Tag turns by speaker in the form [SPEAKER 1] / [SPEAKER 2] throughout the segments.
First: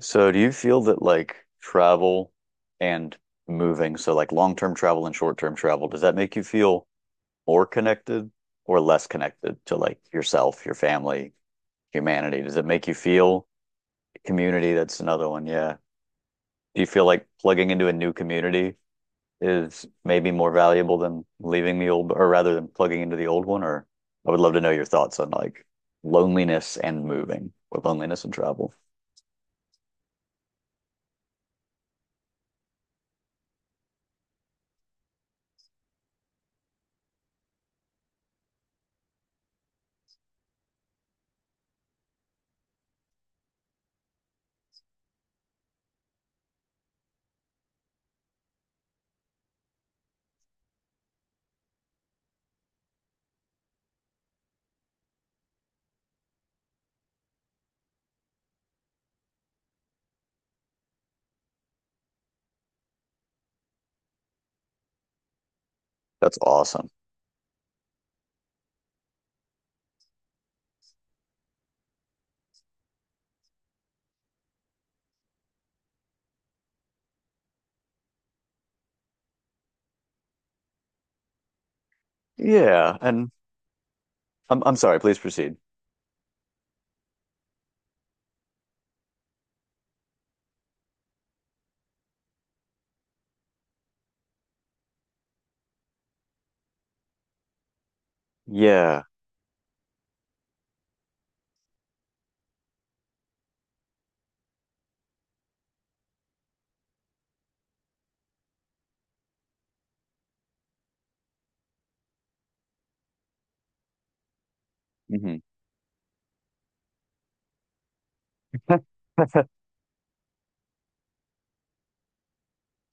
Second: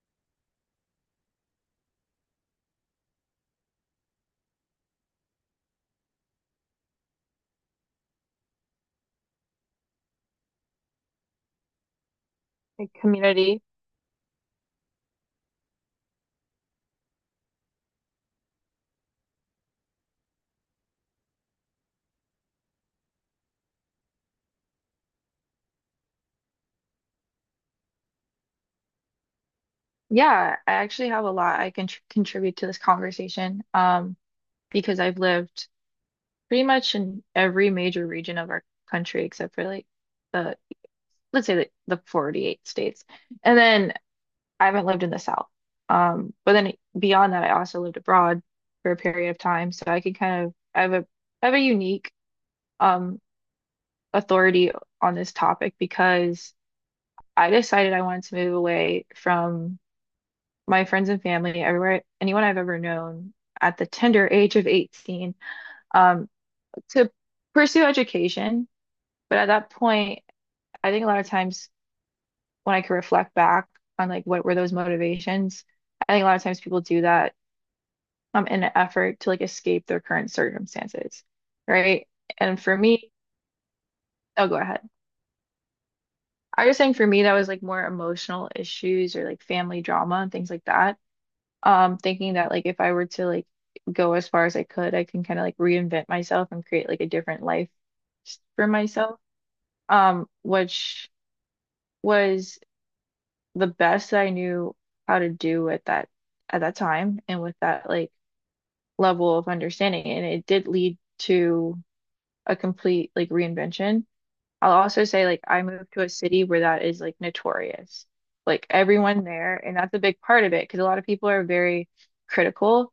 [SPEAKER 1] So do you feel that like travel and moving, so like long-term travel and short-term travel, does that make you feel more connected or less connected to like yourself, your family, humanity? Does it make
[SPEAKER 2] Like
[SPEAKER 1] you feel
[SPEAKER 2] community.
[SPEAKER 1] community? That's another one. Yeah. Do you feel like plugging into a new community is maybe more valuable than leaving the old, or rather than plugging into the old one? Or I would love to know your thoughts on like loneliness and moving or loneliness and travel.
[SPEAKER 2] Yeah, I actually have a lot I can tr contribute to this conversation, because I've lived pretty much in every major region of our country except for like the, let's say the 48 states. And then I haven't lived in the South. But then beyond that, I also lived abroad for a period of time. So I can kind of, I have a unique um, authority on this topic because I decided I wanted to move away from my friends and family, everywhere, anyone I've ever known at the tender age of 18. um,
[SPEAKER 1] That's awesome.
[SPEAKER 2] to pursue education. But at that point, I think a lot of times when I could reflect back on like what were those motivations, I think a lot of times people do that in an effort to like escape their current circumstances, right? And for
[SPEAKER 1] Yeah.
[SPEAKER 2] me,
[SPEAKER 1] And
[SPEAKER 2] oh, go
[SPEAKER 1] I'm
[SPEAKER 2] ahead.
[SPEAKER 1] sorry, please proceed.
[SPEAKER 2] I was saying for me that was like more emotional issues or like family drama and things like that. Thinking that like if I were to like go as far as I could, I can kind of like reinvent myself and create like a different life for
[SPEAKER 1] Yeah.
[SPEAKER 2] myself. Which was the best that I knew how to do at that time and with that like level of understanding. And it did lead to a complete like reinvention. I'll also say
[SPEAKER 1] Hmm.
[SPEAKER 2] like I moved to a city where that is like notorious. Like everyone there, and that's a big part of it because a lot of people are very critical.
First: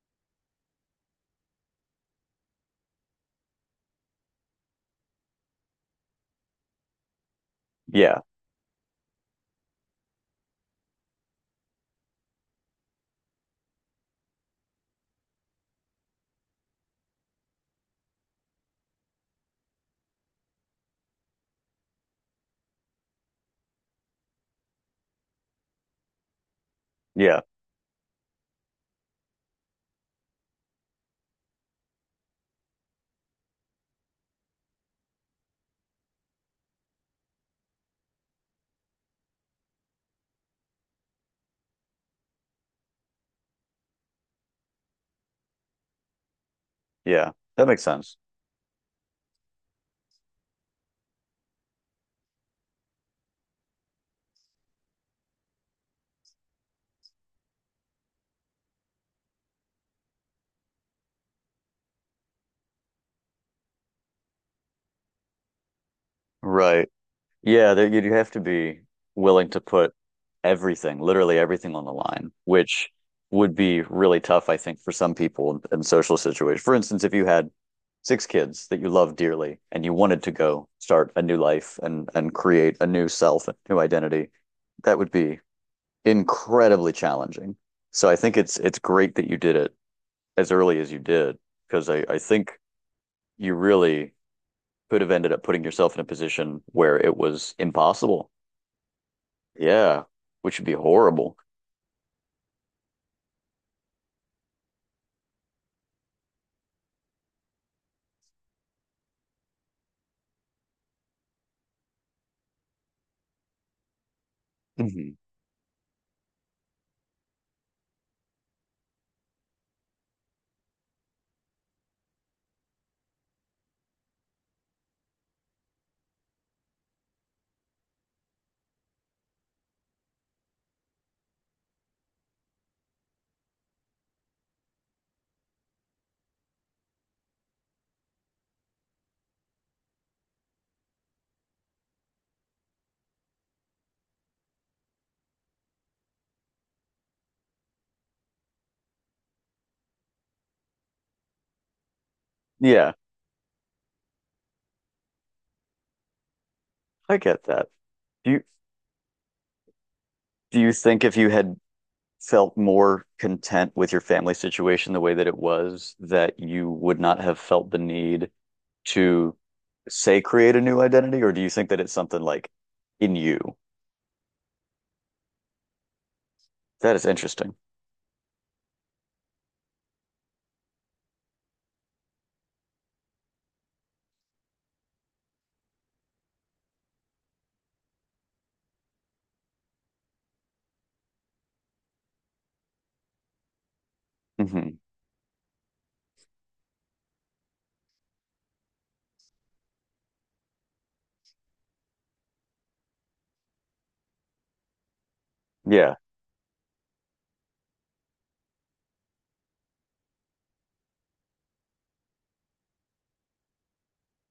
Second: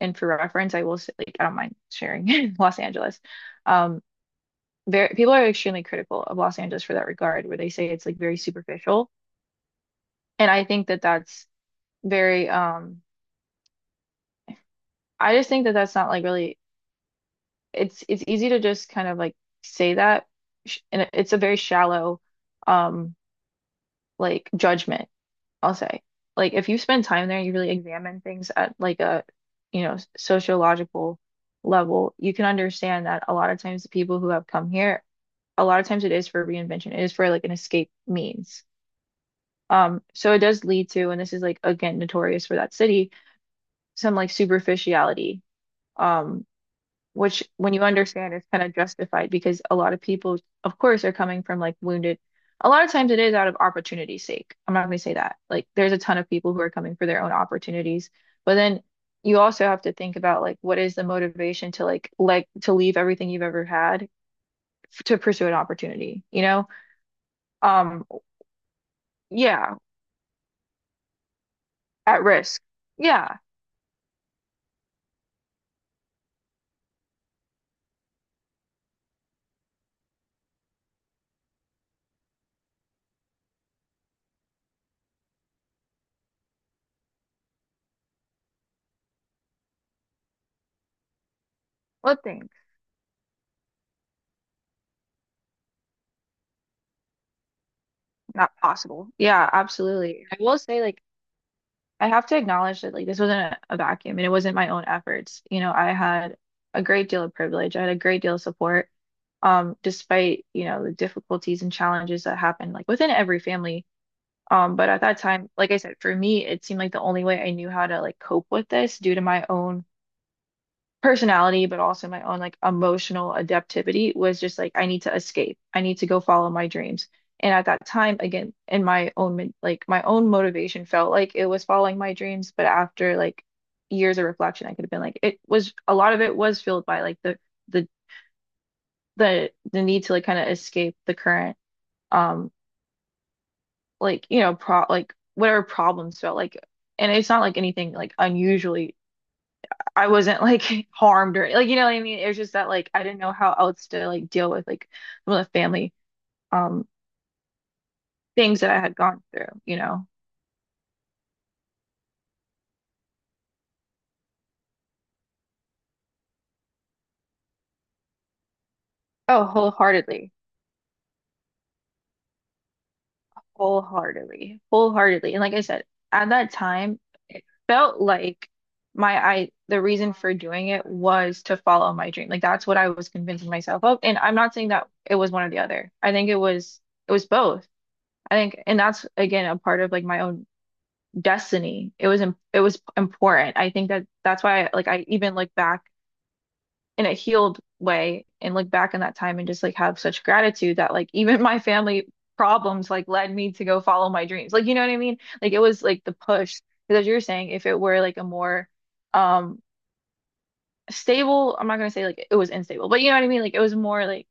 [SPEAKER 2] And for reference, I will say, like, I don't mind sharing Los Angeles. Um, Very, people are extremely critical of Los Angeles for that regard, where they say it's like
[SPEAKER 1] Yeah.
[SPEAKER 2] very superficial. And I think that that's very, I just think that that's not like really, it's easy to just kind of like say that. And it's a very shallow, um, like judgment, I'll say. Like, if you spend time there,
[SPEAKER 1] Yeah.
[SPEAKER 2] you really examine things at like a, you know, sociological level, you can understand that a lot of times the people who have come here, a lot of times it is for reinvention. It is for like an escape means. So it does lead to, and this is like again notorious for that city, some like superficiality, um,
[SPEAKER 1] Yeah.
[SPEAKER 2] which
[SPEAKER 1] That
[SPEAKER 2] when you
[SPEAKER 1] makes sense.
[SPEAKER 2] understand is kind of justified because a lot of people, of course, are coming from like wounded. A lot of times it is out of opportunity's sake. I'm not gonna say that. Like there's a ton of people who are coming for their own opportunities, but then you also have to think about like what is the motivation to like to leave everything you've ever had to pursue an opportunity, you know?
[SPEAKER 1] Right. Yeah, there you'd
[SPEAKER 2] Um,
[SPEAKER 1] have to be willing to
[SPEAKER 2] yeah,
[SPEAKER 1] put everything, literally everything on the
[SPEAKER 2] at
[SPEAKER 1] line,
[SPEAKER 2] risk.
[SPEAKER 1] which
[SPEAKER 2] Yeah.
[SPEAKER 1] would be really tough, I think, for some people in social situations. For instance, if you had six kids that you love dearly and you wanted to go start a new life and create a new self, a new identity, that would be incredibly challenging. So I think it's great that you did it as early as you did because I
[SPEAKER 2] What things?
[SPEAKER 1] think you really could have ended up putting yourself in a position where it was impossible.
[SPEAKER 2] Not possible. Yeah,
[SPEAKER 1] Yeah,
[SPEAKER 2] absolutely. I will
[SPEAKER 1] which would be
[SPEAKER 2] say, like,
[SPEAKER 1] horrible.
[SPEAKER 2] I have to acknowledge that, like, this wasn't a vacuum and it wasn't my own efforts. You know, I had a great deal of privilege. I had a great deal of support, despite, you know, the difficulties and challenges that happen, like, within every family. But at
[SPEAKER 1] Mhm.
[SPEAKER 2] that time, like I said, for me, it seemed like the only way I knew how to, like, cope with this due to my own personality, but also my own like emotional adaptivity was just like I need to escape. I need to go follow my dreams. And at that time, again, in my own min- like my own motivation felt like it was following my dreams, but after like years of reflection, I could have been like it was a lot of it was filled by like the the need to like kind of escape the current um like you know pro like whatever problems felt like. And it's not like anything like unusually, I wasn't like harmed or like you know what I mean. It was just that like
[SPEAKER 1] Yeah,
[SPEAKER 2] I didn't know how else to like deal with like some of the family um
[SPEAKER 1] I get that. Do you
[SPEAKER 2] things that I had gone through, you know.
[SPEAKER 1] do you think if you had felt more content with your family situation the way that it was, that you would not have felt the need to
[SPEAKER 2] Oh,
[SPEAKER 1] say create a new identity, or do you think that it's something like in you?
[SPEAKER 2] wholeheartedly. And like I said, at that
[SPEAKER 1] That
[SPEAKER 2] time,
[SPEAKER 1] is
[SPEAKER 2] it
[SPEAKER 1] interesting.
[SPEAKER 2] felt like my I the reason for doing it was to follow my dream. Like that's what I was convincing myself of. And I'm not saying that it was one or the other. I think it was both. I think, and that's again a part of like my own destiny. It was important. I think that that's why
[SPEAKER 1] Hmm.
[SPEAKER 2] like I even look back in a healed way and look back in that time and just like have such gratitude that like even my family problems like led me to go follow my dreams. Like you know what I mean? Like it was
[SPEAKER 1] Yeah.
[SPEAKER 2] like the push because as you were saying if it were like a more um stable, I'm not gonna say like it was unstable, but you know what I mean? Like it was more like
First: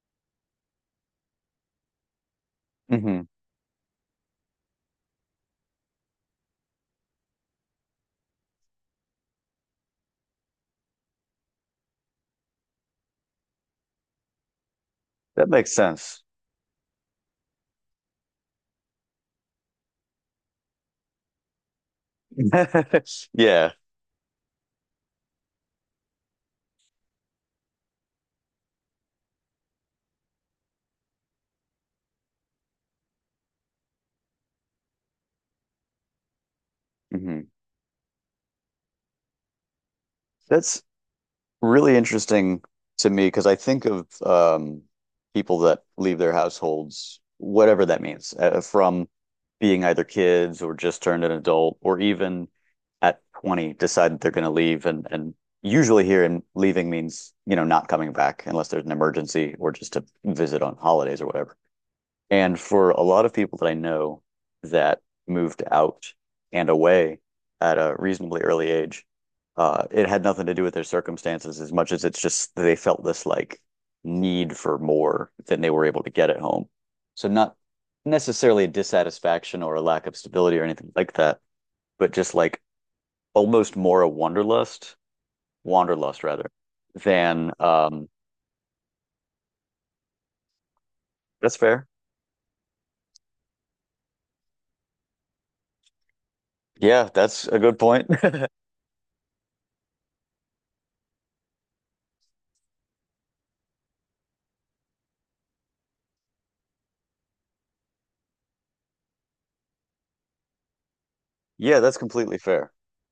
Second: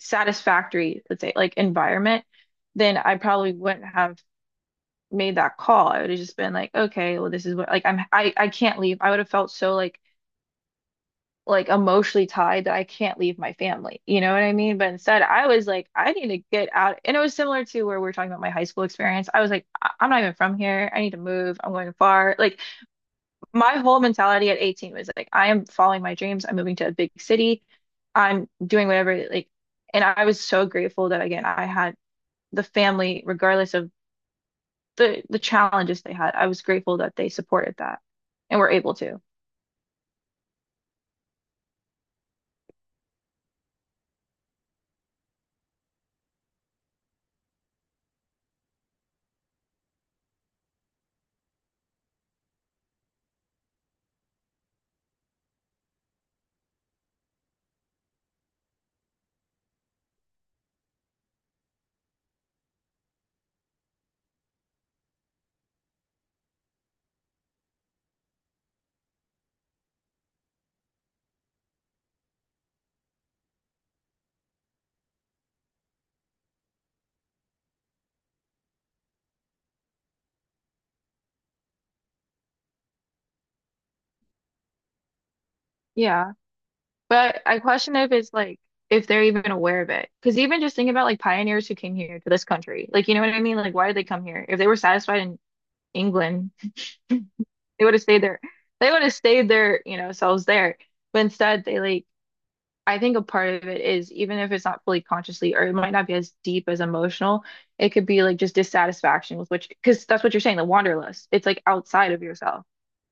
[SPEAKER 2] satisfactory, let's say like environment, then I
[SPEAKER 1] Hmm.
[SPEAKER 2] probably wouldn't have made that call, I would have just been like, okay, well, this is what like I can't leave. I would have felt so like emotionally tied that I can't leave my family. You know what I mean? But instead, I
[SPEAKER 1] That
[SPEAKER 2] was
[SPEAKER 1] makes
[SPEAKER 2] like, I
[SPEAKER 1] sense.
[SPEAKER 2] need to get out. And it was similar to where we are talking about my high school experience. I was like, I'm not even from here. I need to move. I'm going far. Like
[SPEAKER 1] Yeah.
[SPEAKER 2] my whole mentality at 18 was like, I am following my dreams. I'm moving to a big city. I'm doing whatever like and I was so grateful that again I had the family, regardless of the challenges they had. I was grateful that they
[SPEAKER 1] Hmm.
[SPEAKER 2] supported that and were able to.
[SPEAKER 1] That's really interesting to me because I think of people that leave their households, whatever that means, from being either kids or just turned an adult, or even at 20 decide that they're going to leave. And usually here in leaving means, you know, not coming back unless there's an emergency or just to visit on holidays or whatever. And for a lot of people that I know that moved out and away at a reasonably early age, it had nothing to do with their circumstances as much as it's just they felt this like need for more than they were able to get at home. So not necessarily a dissatisfaction or a lack of stability or anything like that, but just like almost more a wanderlust
[SPEAKER 2] Yeah,
[SPEAKER 1] rather
[SPEAKER 2] but
[SPEAKER 1] than
[SPEAKER 2] I question if it's like if they're even aware of it. Because even just think about like
[SPEAKER 1] that's
[SPEAKER 2] pioneers who
[SPEAKER 1] fair.
[SPEAKER 2] came here to this country. Like, you know what I mean? Like, why did they come here? If they were satisfied in England,
[SPEAKER 1] Yeah, that's a good
[SPEAKER 2] they would have
[SPEAKER 1] point.
[SPEAKER 2] stayed there. They would have stayed their, you know, selves there. But instead, they like, I think a part of it is even if it's not fully consciously or it might not be as deep as emotional, it could be like just dissatisfaction with which, because that's what you're saying, the wanderlust. It's like
[SPEAKER 1] Yeah, that's
[SPEAKER 2] outside of
[SPEAKER 1] completely
[SPEAKER 2] yourself.
[SPEAKER 1] fair.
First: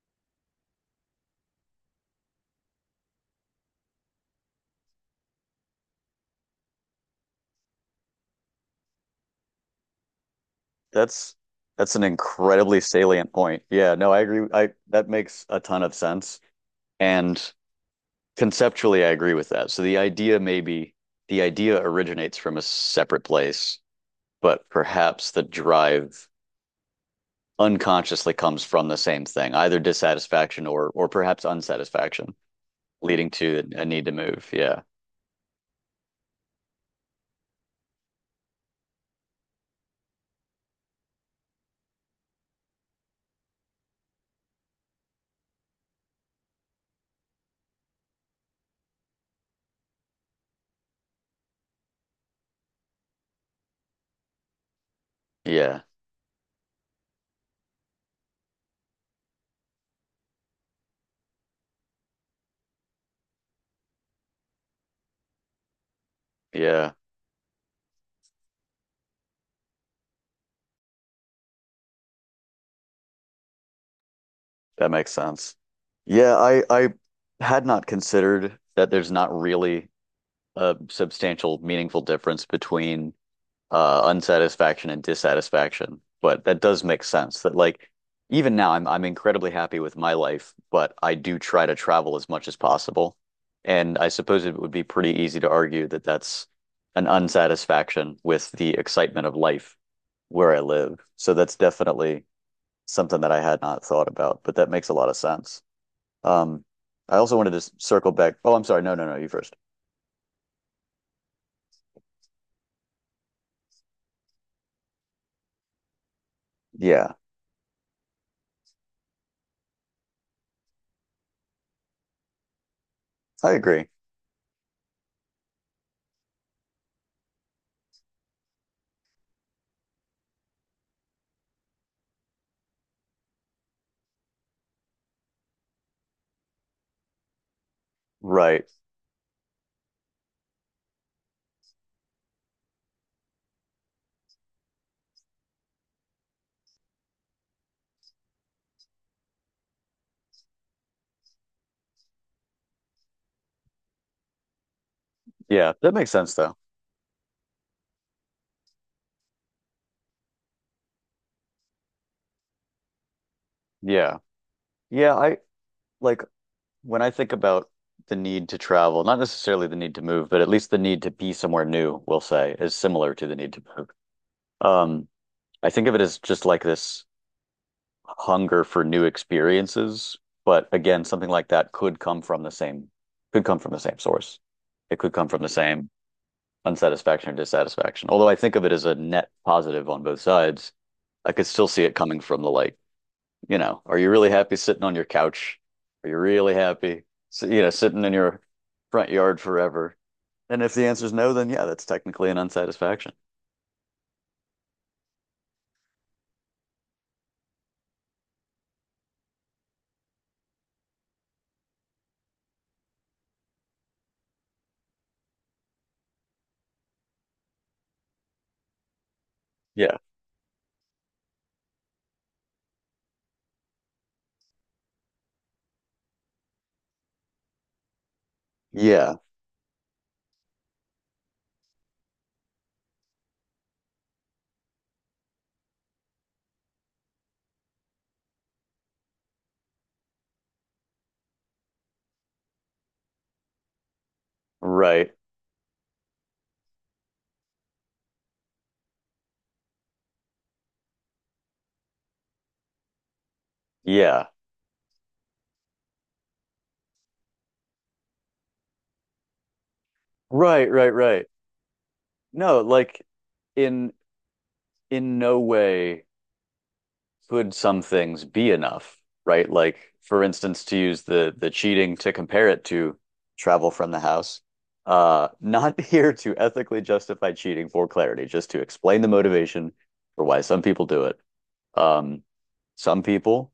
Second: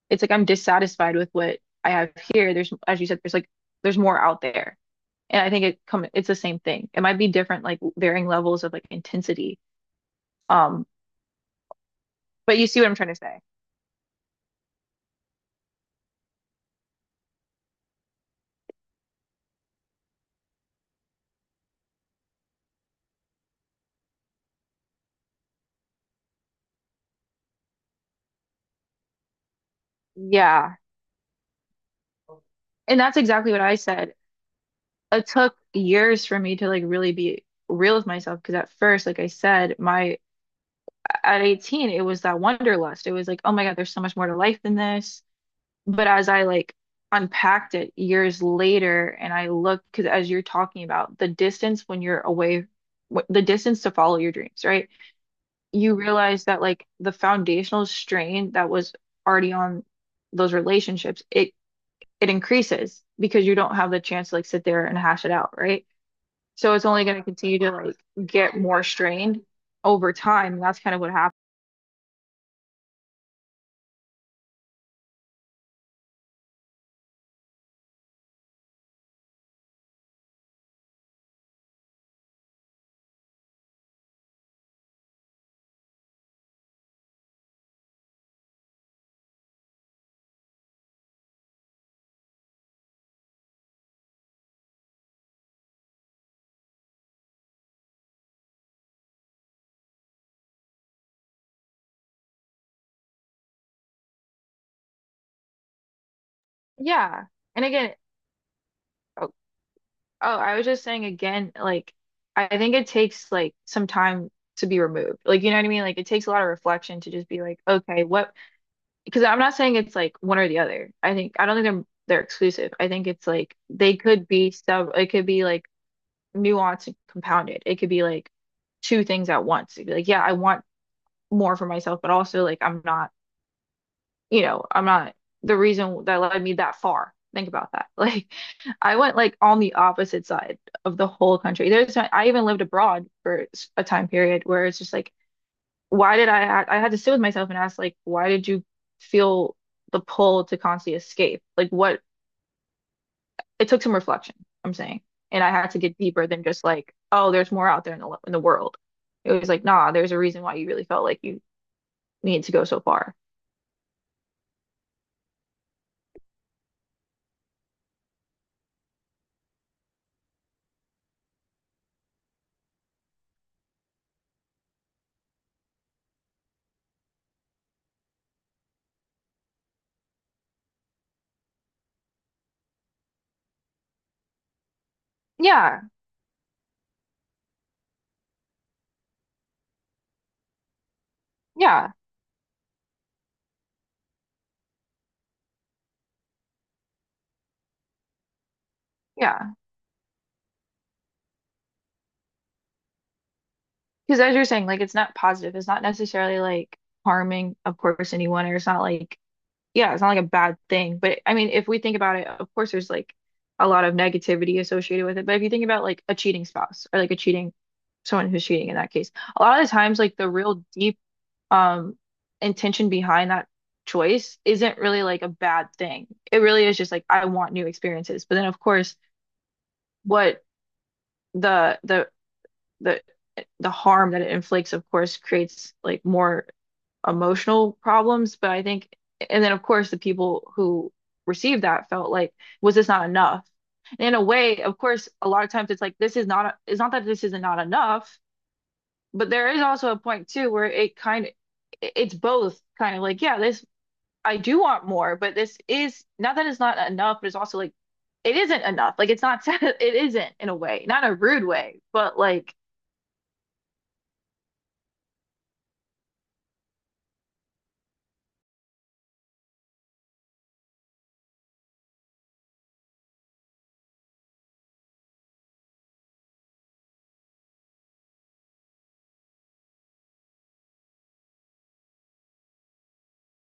[SPEAKER 2] It's like I'm dissatisfied with what I have here. There's, as you said, there's like there's more out there, and I think it's the same thing. It might be different, like varying levels of like intensity. Um,
[SPEAKER 1] That's that's an
[SPEAKER 2] but you
[SPEAKER 1] incredibly
[SPEAKER 2] see what I'm trying to
[SPEAKER 1] salient
[SPEAKER 2] say?
[SPEAKER 1] point. Yeah, no, I agree. I That makes a ton of sense. And conceptually, I agree with that. So the idea originates from a separate place, but perhaps the drive unconsciously comes from the same thing, either dissatisfaction
[SPEAKER 2] Yeah,
[SPEAKER 1] or perhaps unsatisfaction,
[SPEAKER 2] and that's
[SPEAKER 1] leading
[SPEAKER 2] exactly what
[SPEAKER 1] to
[SPEAKER 2] I
[SPEAKER 1] a need to
[SPEAKER 2] said.
[SPEAKER 1] move. Yeah.
[SPEAKER 2] It took years for me to like really be real with myself because at first, like I said, my at 18, it was that wanderlust. It was like, oh my God, there's so much more to life than this. But as I like unpacked it years later and I looked, because as you're talking about the distance when you're away, the distance to follow your dreams, right?
[SPEAKER 1] Yeah.
[SPEAKER 2] You realize that like the foundational strain that was already on those relationships, it increases because you don't have the chance to like sit there and hash it out, right? So it's
[SPEAKER 1] Yeah.
[SPEAKER 2] only going to continue to like get more strained over time. And that's kind of what happened.
[SPEAKER 1] That makes sense. Yeah, I had not considered that there's not really a substantial, meaningful difference between unsatisfaction and dissatisfaction. But that does make sense that like even now I'm incredibly happy with my life, but I do try to travel as much as possible. And I suppose it would be pretty easy to argue that that's an unsatisfaction with the excitement of life where I live. So that's definitely something that I had not thought about, but that makes a lot of sense. Um, I
[SPEAKER 2] Yeah.
[SPEAKER 1] also wanted to
[SPEAKER 2] And again,
[SPEAKER 1] circle back. Oh, I'm sorry. No, no, no. You
[SPEAKER 2] oh,
[SPEAKER 1] first.
[SPEAKER 2] oh, I was just saying again, like I think it takes like some time to be removed. Like you know what I mean? Like it takes a lot of reflection to
[SPEAKER 1] Yeah,
[SPEAKER 2] just be like, okay, what? Because I'm not saying it's like one or the other. I don't think they're exclusive. I think it's
[SPEAKER 1] I
[SPEAKER 2] like
[SPEAKER 1] agree.
[SPEAKER 2] they could be sub. It could be like nuanced and compounded. It could be like two things at once. It'd be like, yeah, I want more for myself, but also like I'm not you know, I'm not the reason that led me that far. Think about that. Like,
[SPEAKER 1] Right.
[SPEAKER 2] I went like on the opposite side of the whole country. There's, I even lived abroad for a time period where it's just like, I had to sit with myself and ask, like, why did you feel the pull to constantly escape? Like, what, it took some reflection, I'm saying. And I had
[SPEAKER 1] Yeah,
[SPEAKER 2] to
[SPEAKER 1] that
[SPEAKER 2] get
[SPEAKER 1] makes
[SPEAKER 2] deeper
[SPEAKER 1] sense
[SPEAKER 2] than
[SPEAKER 1] though.
[SPEAKER 2] just like, oh, there's more out there in the world. It was like, nah, there's a reason why you really felt like you needed to go so far.
[SPEAKER 1] Yeah. Yeah, I like when I think about the need to travel, not necessarily the need to move, but at least the need to be somewhere new, we'll say, is similar to the need to move. Um, I think of it as just like this hunger for new experiences, but again, something like that could come from the same source. It could come from the
[SPEAKER 2] Yeah.
[SPEAKER 1] same unsatisfaction or dissatisfaction. Although I think of it as a net positive on both sides, I could still see
[SPEAKER 2] Yeah.
[SPEAKER 1] it coming from the like you know, are you really happy sitting on your couch? Are you really happy, you know, sitting in your front yard
[SPEAKER 2] Yeah.
[SPEAKER 1] forever? And if the answer is no, then yeah, that's technically an unsatisfaction.
[SPEAKER 2] Because as you're saying, like it's not positive. It's not necessarily like harming, of course, anyone, or it's not like, yeah, it's not like a bad thing. But I mean, if we think about it, of course, there's like a lot of negativity associated with it. But if you think about like a cheating spouse or like a cheating someone who's cheating in that case, a lot of the
[SPEAKER 1] Yeah.
[SPEAKER 2] times, like the real deep um intention behind that choice isn't really like a bad thing. It really is just like I want new experiences. But then, of course,
[SPEAKER 1] Yeah.
[SPEAKER 2] what the the the the harm that it inflicts, of course, creates like more emotional problems. But I think, and then of course, the people who received that felt like, was this not enough? And in a way, of course,
[SPEAKER 1] Right.
[SPEAKER 2] a lot of times it's like this is not. It's not that this is not enough, but there is also a point too where it kind of, it's both kind of like, yeah, this
[SPEAKER 1] Yeah.
[SPEAKER 2] I do want more, but this is not that it's not enough, but it's also like it isn't enough. Like it's not. It isn't in a
[SPEAKER 1] Right,
[SPEAKER 2] way,
[SPEAKER 1] right,
[SPEAKER 2] not in a
[SPEAKER 1] right.
[SPEAKER 2] rude way, but like
[SPEAKER 1] No, like in in no way could some things be enough, right? Like, for instance, to use the cheating to compare it to travel from the house. Not here to ethically justify cheating for clarity, just to explain the motivation for why some people do it. Um, some people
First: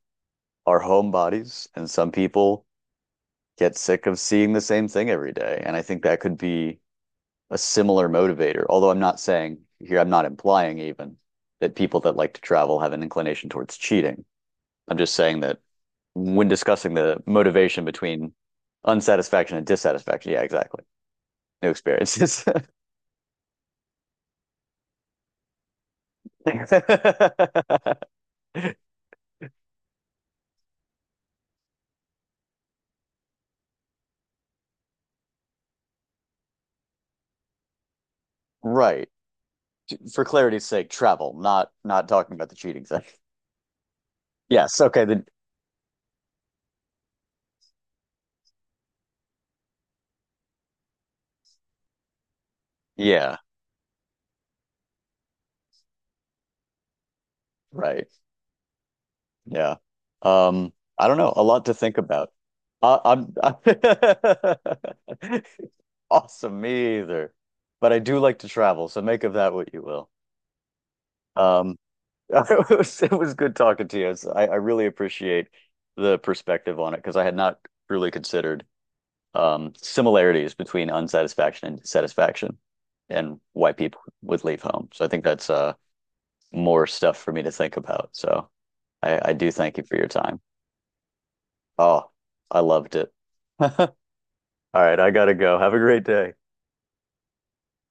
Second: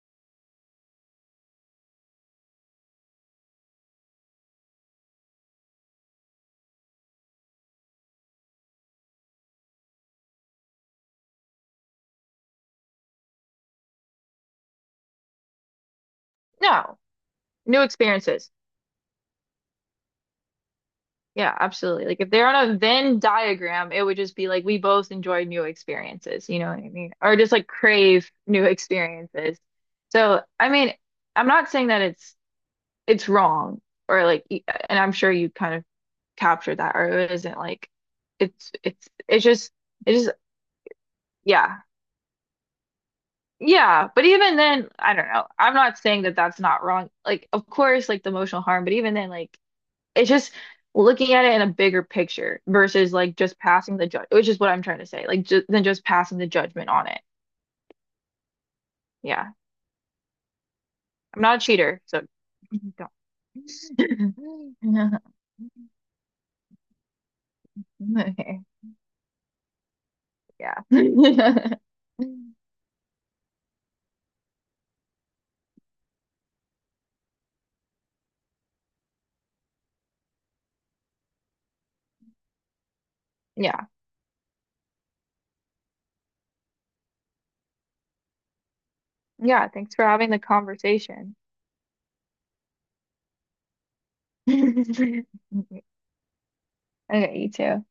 [SPEAKER 1] are homebodies, and some people get sick of seeing the same thing every day. And I think that could be a similar motivator. Although I'm not saying here, I'm not implying even that people that like to travel have an inclination towards cheating. I'm just saying that when discussing
[SPEAKER 2] no,
[SPEAKER 1] the
[SPEAKER 2] new
[SPEAKER 1] motivation between
[SPEAKER 2] experiences.
[SPEAKER 1] unsatisfaction and dissatisfaction, yeah, exactly.
[SPEAKER 2] Yeah,
[SPEAKER 1] New
[SPEAKER 2] absolutely. Like if
[SPEAKER 1] experiences.
[SPEAKER 2] they're on a Venn diagram, it would just be like we both enjoy new experiences, you know what I mean? Or just like crave new experiences. So, I mean, I'm not saying that it's wrong or like and I'm sure you kind of captured that or it isn't like
[SPEAKER 1] right.
[SPEAKER 2] it's just
[SPEAKER 1] For
[SPEAKER 2] it's just
[SPEAKER 1] clarity's sake, travel, not
[SPEAKER 2] yeah.
[SPEAKER 1] not talking about the cheating thing.
[SPEAKER 2] Yeah, but even
[SPEAKER 1] Yes,
[SPEAKER 2] then,
[SPEAKER 1] okay,
[SPEAKER 2] I
[SPEAKER 1] the
[SPEAKER 2] don't know. I'm not saying that that's not wrong. Like of course like the emotional harm, but even then like it's just looking at it in a bigger picture versus like
[SPEAKER 1] yeah,
[SPEAKER 2] just passing the judge, which is what I'm trying to say. Like just than just passing the judgment on it.
[SPEAKER 1] right.
[SPEAKER 2] Yeah.
[SPEAKER 1] Yeah. Um, I don't know,
[SPEAKER 2] I'm
[SPEAKER 1] a
[SPEAKER 2] not a
[SPEAKER 1] lot to think
[SPEAKER 2] cheater, so
[SPEAKER 1] about. I, I'm
[SPEAKER 2] don't.
[SPEAKER 1] awesome, me either. But I do like to
[SPEAKER 2] Okay.
[SPEAKER 1] travel, so make of that what you will.
[SPEAKER 2] Yeah.
[SPEAKER 1] Um it was good talking to you. I really appreciate the perspective on it because I had not really considered similarities between unsatisfaction and satisfaction and why
[SPEAKER 2] Yeah.
[SPEAKER 1] people would leave home. So I think that's more stuff for me to think about. So I do
[SPEAKER 2] Yeah.
[SPEAKER 1] thank you
[SPEAKER 2] Thanks
[SPEAKER 1] for
[SPEAKER 2] for
[SPEAKER 1] your
[SPEAKER 2] having
[SPEAKER 1] time.
[SPEAKER 2] the conversation.
[SPEAKER 1] Oh, I loved it. All right, I gotta go. Have a great day.
[SPEAKER 2] Okay, you too.